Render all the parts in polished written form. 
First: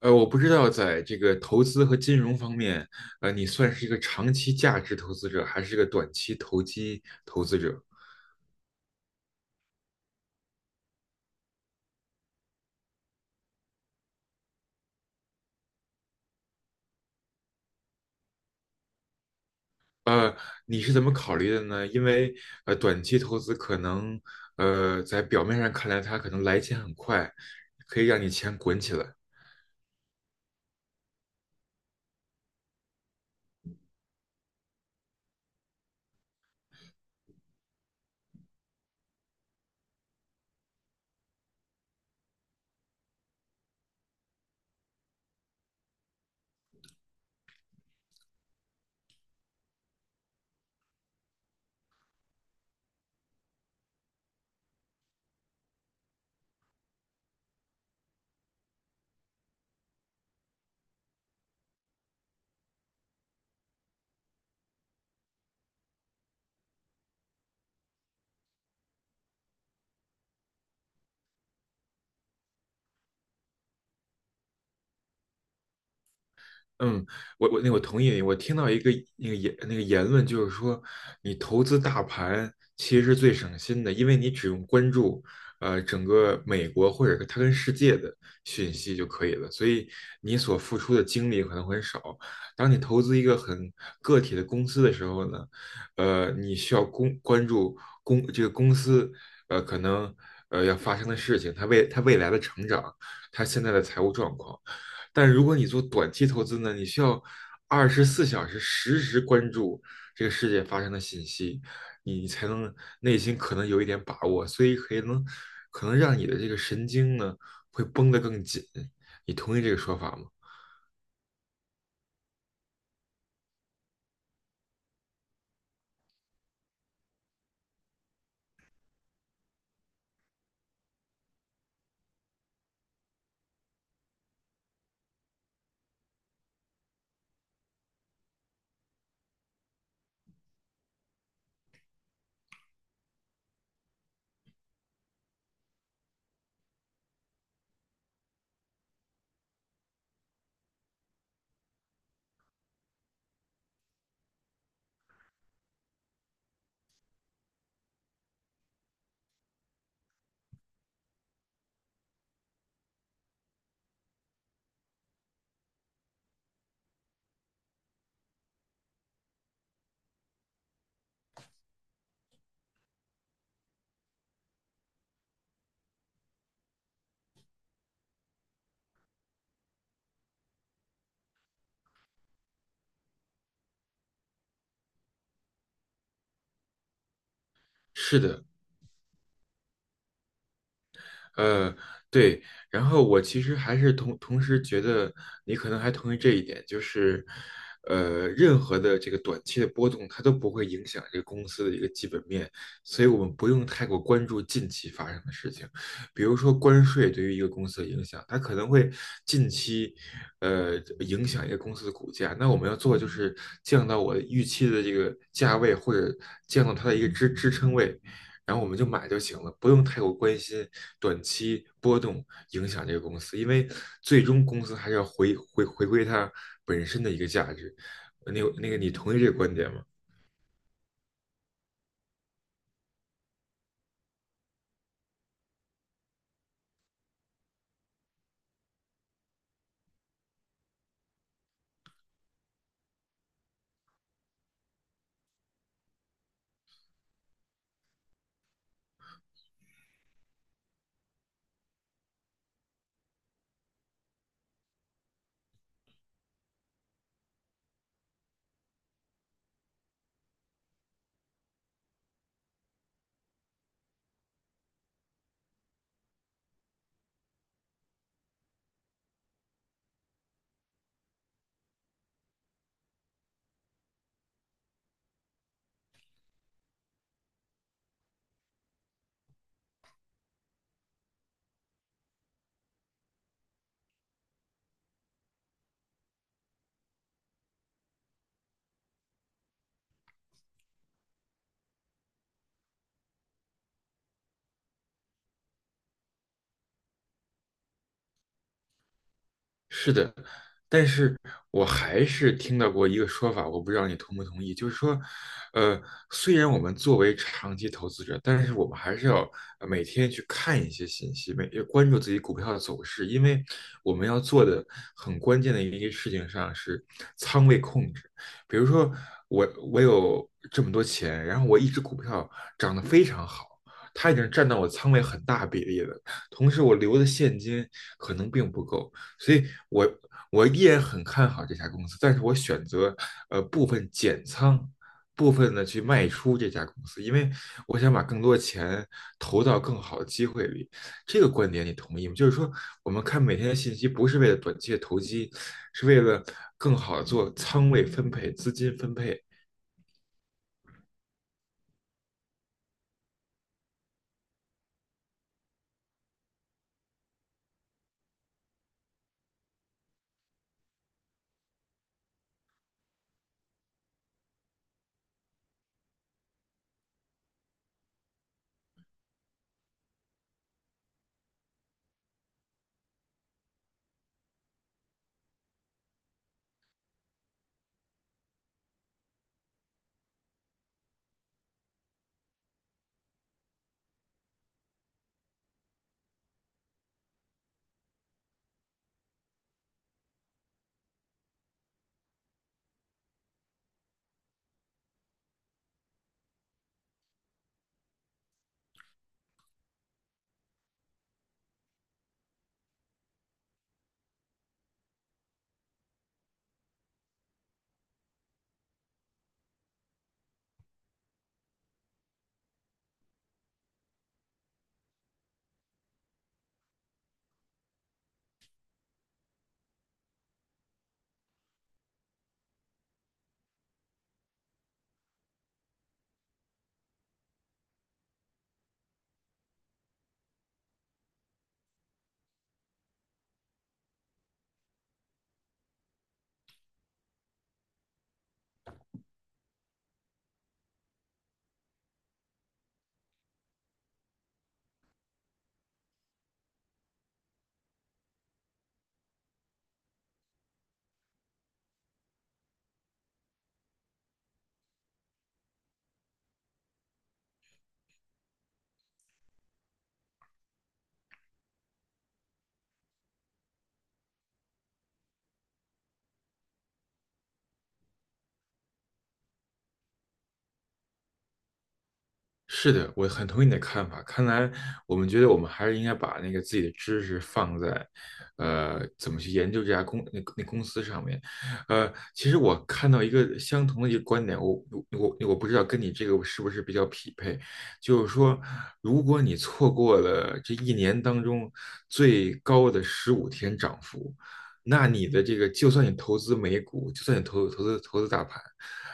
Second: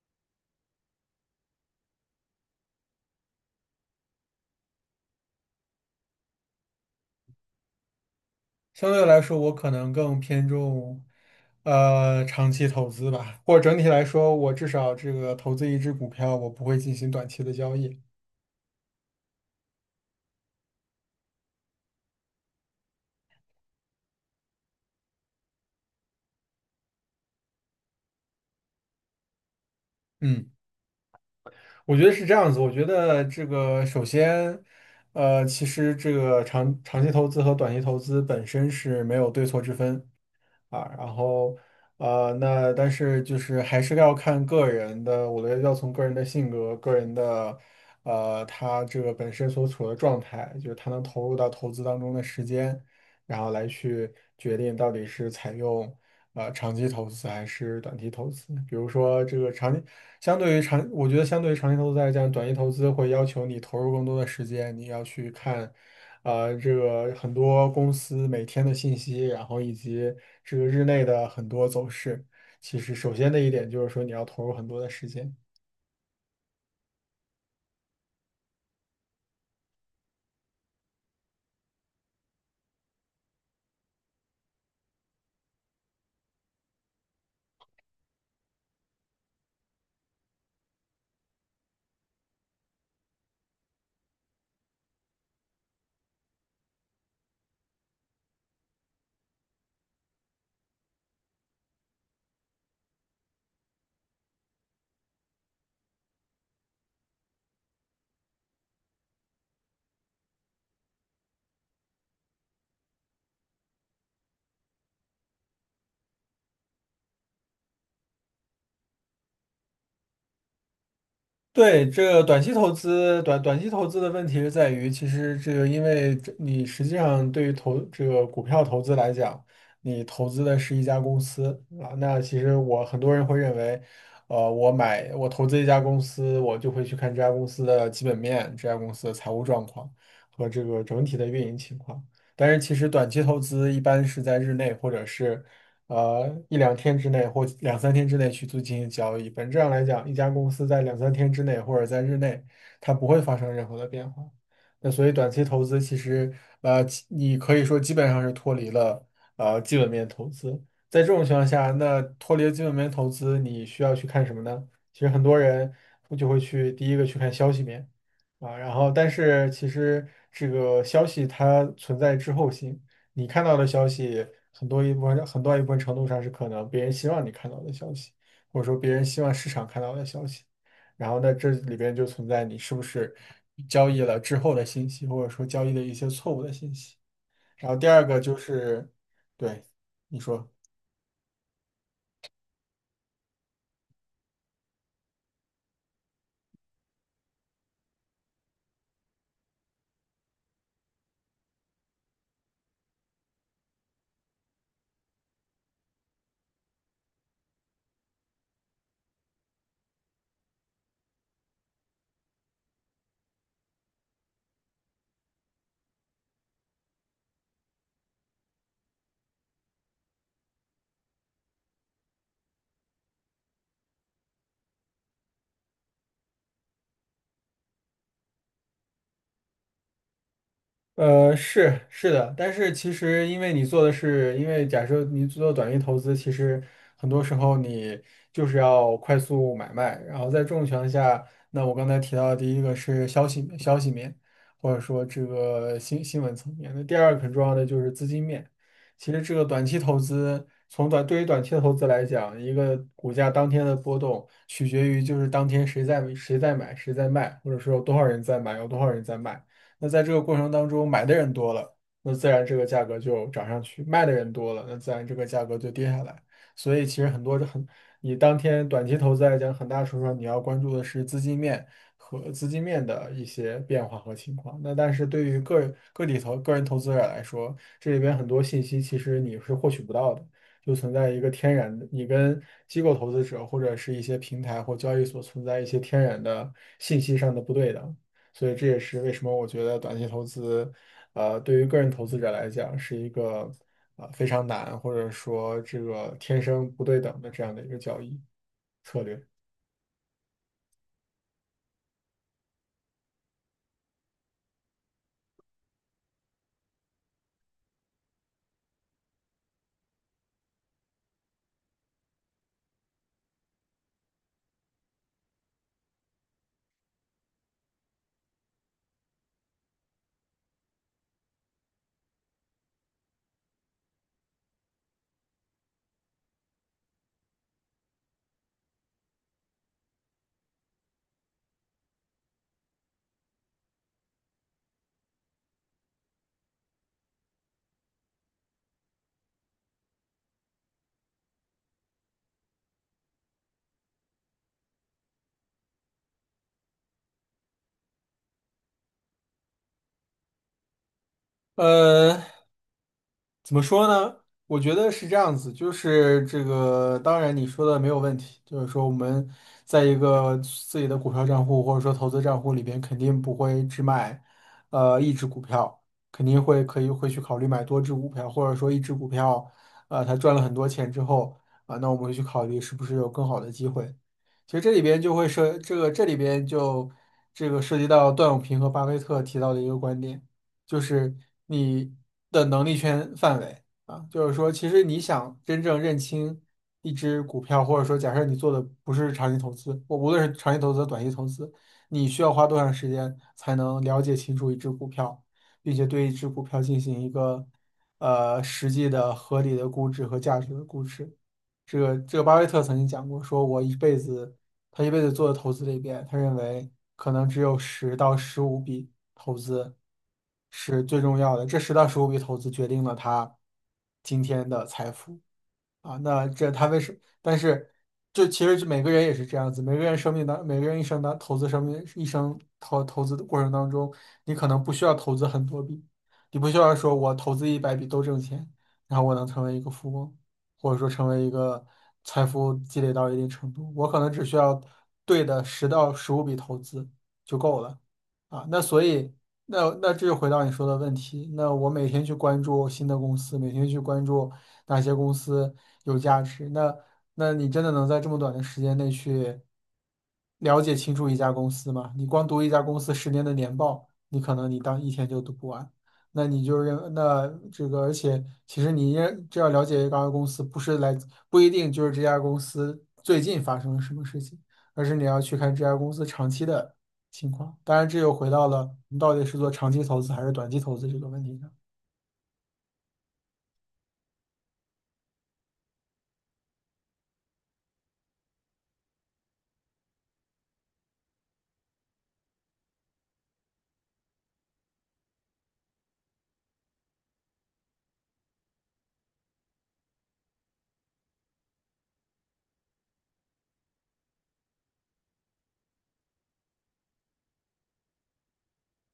我不知道在这个投资和金融方面，你算是一个长期价值投资者，还是一个短期投机投资者？相对来说，我可能更偏重，长期投资吧。或者整体来说，我至少这个投资一只股票，我不会进行短期的交易。呃，你是怎么考虑的呢？因为短期投资可能，在表面上看来，它可能来钱很快，可以让你钱滚起来。嗯。我觉得是这样子。我觉得这个首先，其实这个长期投资和短期投资本身是没有对错之分啊。然后，那但是就是还是要看个人的。我觉得要从个人的性格、个人的，他这个本身所处的状态，就是他能投入到投资当中的时间，然后来去决定到底是采用。长期投资还是短期投资？比如说这个长期，相对于长，我觉得相对于长期投资来讲，短期投资会要求你投入更多的时间。你要去看，这个很多公司每天的信息，然后以及这个日内的很多走势。其实，首先的一点就是说，你要投入很多的时间。嗯，那我同意你。我听到一个那个言论，就是说你投资大盘其实是最省心的，因为你只用关注整个美国或者它跟世界的讯息就可以了，所以你所付出的精力可能很少。当你投资一个很个体的公司的时候呢，你需要关注这个公司可能要发生的事情，它未它未来的成长，它现在的财务状况。但如果你做短期投资呢，你需要24小时实时关注这个世界发生的信息，你才能内心可能有一点把握，所以可能让你的这个神经呢会绷得更紧。你同意这个说法吗？对，这个短期投资，短期投资的问题是在于，其实这个因为这你实际上对于投这个股票投资来讲，你投资的是一家公司啊。那其实我很多人会认为，我买我投资一家公司，我就会去看这家公司的基本面、这家公司的财务状况和这个整体的运营情况。但是其实短期投资一般是在日内或者是一两天之内或两三天之内去做进行交易。本质上来讲，一家公司在两三天之内或者在日内，它不会发生任何的变化。那所以短期投资其实其你可以说基本上是脱离了基本面投资。在这种情况下，那脱离了基本面投资，你需要去看什么呢？其实很多人就会去第一个去看消息面啊，然后但是其实这个消息它存在滞后性。你看到的消息，很多一部分很大一部分程度上是可能别人希望你看到的消息，或者说别人希望市场看到的消息。然后在这里边就存在你是不是交易了之后的信息，或者说交易的一些错误的信息。然后第二是个就的。是，对，你说。呃，对，然后我其实还是同时觉得你可能还同意这一点，就是，任何的这个短期的波动，它都不会影响这个公司的一个基本面，所以我们不用太过关注近期发生的事情，比如说关税对于一个公司的影响，它可能会近期，影响一个公司的股价，那我们要做的就是降到我预期的这个价位，或者降到它的一个支撑位。然后我们就买就行了，不用太过关心短期波动影响这个公司，因为最终公司还是要回归它本身的一个价值。那那个，你同意这个观点吗？是的，但是其实因为你做的是，因为假设你做短期投资，其实很多时候你就是要快速买卖。然后在这种情况下，那我刚才提到的第一个是消息面，或者说这个新闻层面，那第二个很重要的就是资金面。其实这个短期投资，对于短期的投资来讲，一个股价当天的波动取决于就是当天谁在买，谁在卖，或者说有多少人在买，有多少人在卖。那在这个过程当中，买的人多了，那自然这个价格就涨上去；卖的人多了，那自然这个价格就跌下来。所以其实很多这很，你当天短期投资来讲，很大程度上你要关注的是资金面和资金面的一些变化和情况。那但是对于个人投资者来说，这里边很多信息其实你是获取不到的。就存在一个天然的，你跟机构投资者或者是一些平台或交易所存在一些天然的信息上的不对等。所以这也是为什么我觉得短期投资，对于个人投资者来讲是一个非常难，或者说这个天生不对等的这样的一个交易策略。是的，但是我还是听到过一个说法，我不知道你同不同意，就是说，呃，虽然我们作为长期投资者，但是我们还是要每天去看一些信息，每要关注自己股票的走势，因为我们要做的很关键的一个事情上是仓位控制。比如说我有这么多钱，然后我一只股票涨得非常好。它已经占到我仓位很大比例了，同时我留的现金可能并不够，所以我依然很看好这家公司，但是我选择部分减仓，部分的去卖出这家公司，因为我想把更多钱投到更好的机会里。这个观点你同意吗？就是说，我们看每天的信息，不是为了短期的投机，是为了更好的做仓位分配、资金分配，呃，怎么说呢？我觉得是这样子，就是这个，当然你说的没有问题，就是说我们在一个自己的股票账户或者说投资账户里边，肯定不会只买一只股票，肯定会可以会去考虑买多只股票，或者说一只股票，啊，它赚了很多钱之后啊、那我们会去考虑是不是有更好的机会。其实这里边就会涉这个这里边就这个涉及到段永平和巴菲特提到的一个观点。就是你的能力圈范围啊，就是说，其实你想真正认清一只股票，或者说假设你做的不是长期投资，我无论是长期投资、短期投资，你需要花多长时间才能了解清楚一只股票，并且对一只股票进行一个实际的合理的估值和价值的估值。这个巴菲特曾经讲过，说我一辈子他一辈子做的投资里边，他认为可能只有十到十五笔。投资是最重要的，这十到十五笔投资决定了他今天的财富。啊，那这他为什？但是，其实每个人也是这样子，每个人一生当投资生命一生投资的过程当中，你可能不需要投资很多笔，你不需要说我投资100笔都挣钱，然后我能成为一个富翁，或者说成为一个财富积累到一定程度，我可能只需要对的十到十五笔投资就够了啊。那所以，那这就回到你说的问题，那我每天去关注新的公司，每天去关注。哪些公司有价值。那你真的能在这么短的时间内去了解清楚一家公司吗？你光读一家公司十年的年报，你可能你当一天就读不完。那你就认那这个，而且其实你也这要了解一家公司，不一定就是这家公司最近发生了什么事情，而是你要去看这家公司长期的情况。当然，这又回到了你到底是做长期投资还是短期投资这个问题上。是的，我很同意你的看法。看来我们觉得我们还是应该把那个自己的知识放在，怎么去研究这家公那那公司上面。其实我看到一个相同的一个观点，我不知道跟你这个是不是比较匹配，就是说，如果你错过了这一年当中最高的十五天涨幅，那你的这个就算你投资美股，就算你投资大盘，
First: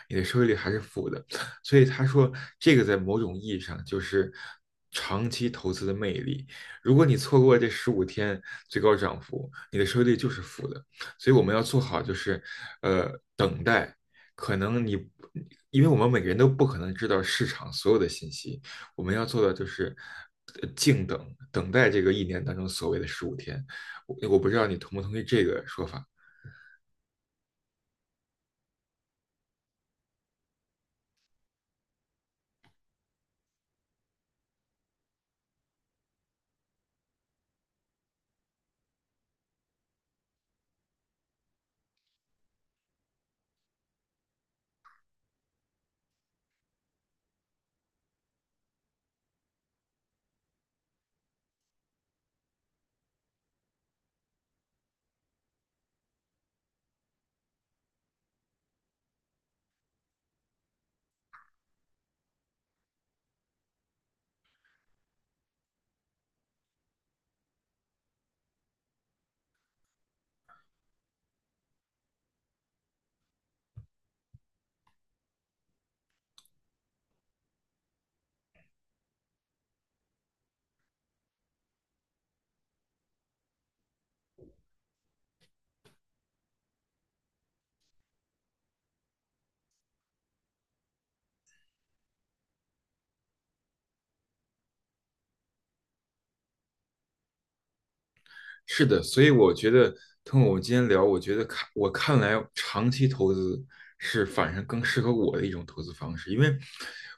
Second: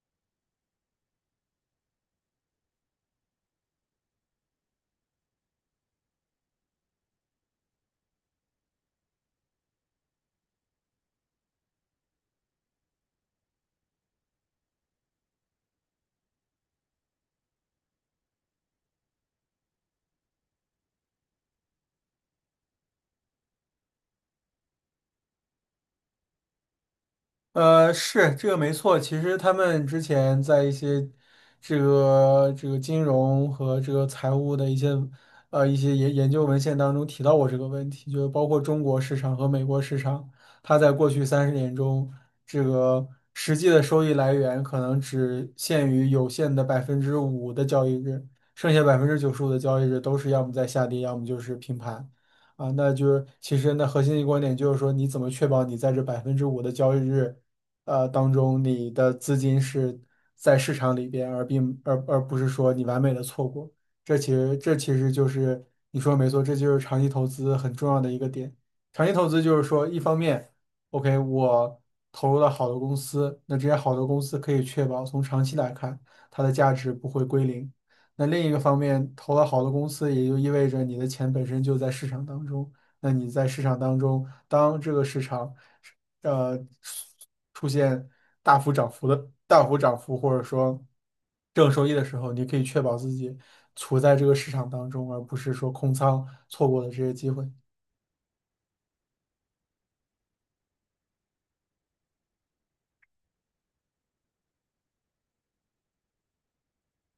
你的收益率还是负的。所以他说，这个在某种意义上就是长期投资的魅力。如果你错过这十五天最高涨幅，你的收益率就是负的。所以我们要做好就是，呃，等待。可能你，因为我们每个人都不可能知道市场所有的信息，我们要做的就是静等，等待这个一年当中所谓的十五天。我不知道你同不同意这个说法。是这个没错。其实他们之前在一些这个金融和这个财务的一些一些研究文献当中提到过这个问题，就是包括中国市场和美国市场，它在过去30年中，这个实际的收益来源可能只限于有限的百分之五的交易日，剩下95%的交易日都是要么在下跌，要么就是平盘。啊，那就是其实那核心的观点就是说，你怎么确保你在这百分之五的交易日当中，你的资金是在市场里边，而并而而不是说你完美的错过。这其实就是你说的没错，这就是长期投资很重要的一个点。长期投资就是说，一方面，OK,我投入了好的公司，那这些好的公司可以确保从长期来看，它的价值不会归零。那另一个方面，投了好的公司，也就意味着你的钱本身就在市场当中。那你在市场当中，当这个市场呃出现大幅涨幅，或者说正收益的时候，你可以确保自己处在这个市场当中，而不是说空仓错过了这些机会。是的，所以我觉得通过我们今天聊，我觉得我看来，长期投资是反正更适合我的一种投资方式，因为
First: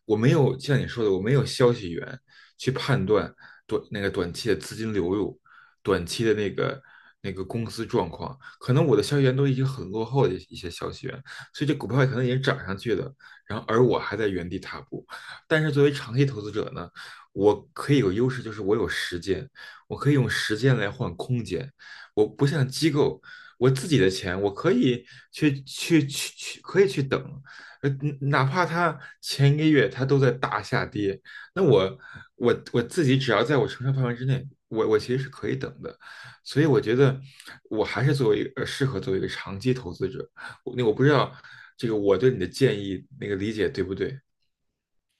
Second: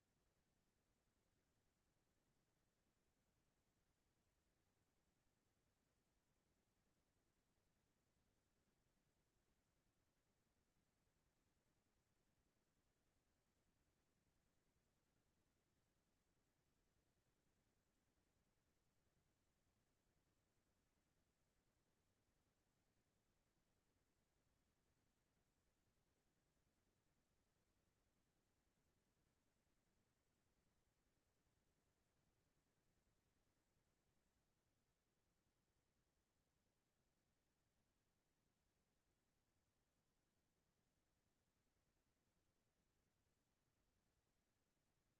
我没有像你说的，我没有消息源去判断短那个短期的资金流入，短期的那个公司状况，可能我的消息源都已经很落后的一些消息源，所以这股票可能已经涨上去的，然后而我还在原地踏步。但是作为长期投资者呢，我可以有优势，就是我有时间。我可以用时间来换空间。我不像机构，我自己的钱我可以去去去去，可以去等，呃，哪怕它前一个月它都在大下跌，那我自己只要在我承受范围之内，我其实是可以等的。所以我觉得我还是作为一个呃适合作为一个长期投资者。那我不知道这个我对你的建议理解对不对？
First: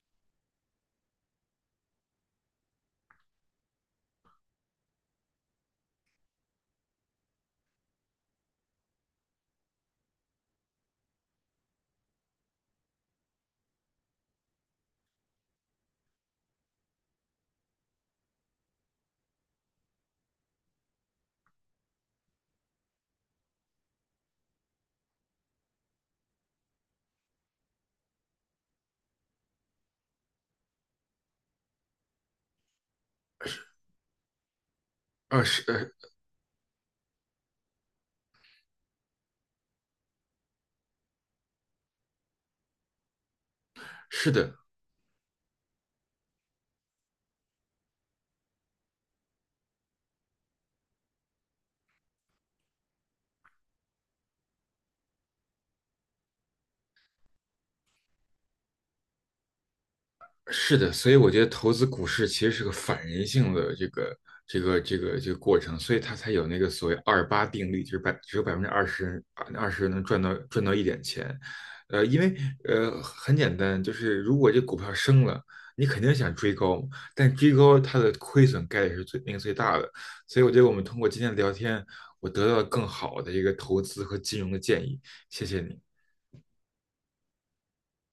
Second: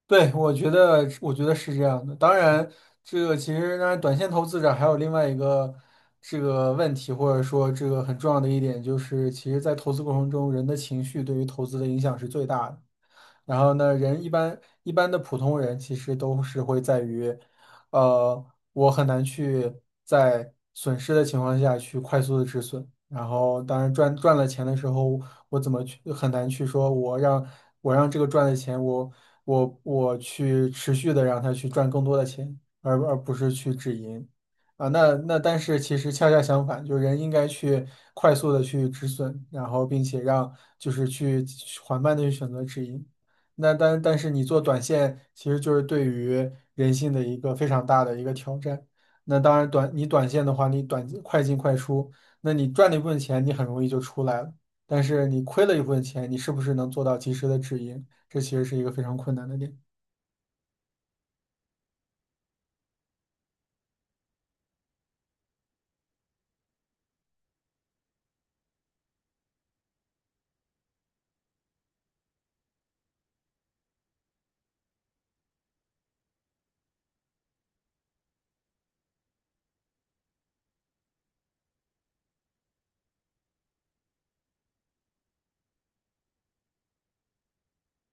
对，我觉得是这样的。当然，这个其实，当然，短线投资者还有另外一个这个问题，或者说这个很重要的一点，就是其实，在投资过程中，人的情绪对于投资的影响是最大的。然后呢，人一般的普通人其实都是会在于，呃，我很难去在损失的情况下去快速的止损。然后，当然赚了钱的时候，我怎么去很难去说我让这个赚的钱我。我去持续的让他去赚更多的钱，而不是去止盈啊。那啊，但是其实恰恰相反，就人应该去快速的去止损，然后并且让就是去缓慢的去选择止盈。那但是是你的，做短线，其实就是对于人性的一个非常大的一个挑战。那当然你短线的话，你快进快出，那你赚了一部分钱，你很容易就出来了。但是你亏了一部分钱，你是不是能做到及时的止盈？这其实是一个非常困难的点。是的，所以我觉得投资股市其实是个反人性的这个过程，所以它才有那个所谓二八定律，就是只有20%能赚到一点钱，因为很简单，就是如果这股票升了，你肯定想追高，但追高它的亏损概率是最那个最大的，所以我觉得我们通过今天的聊天，我得到了更好的一个投资和金融的建议，谢谢你。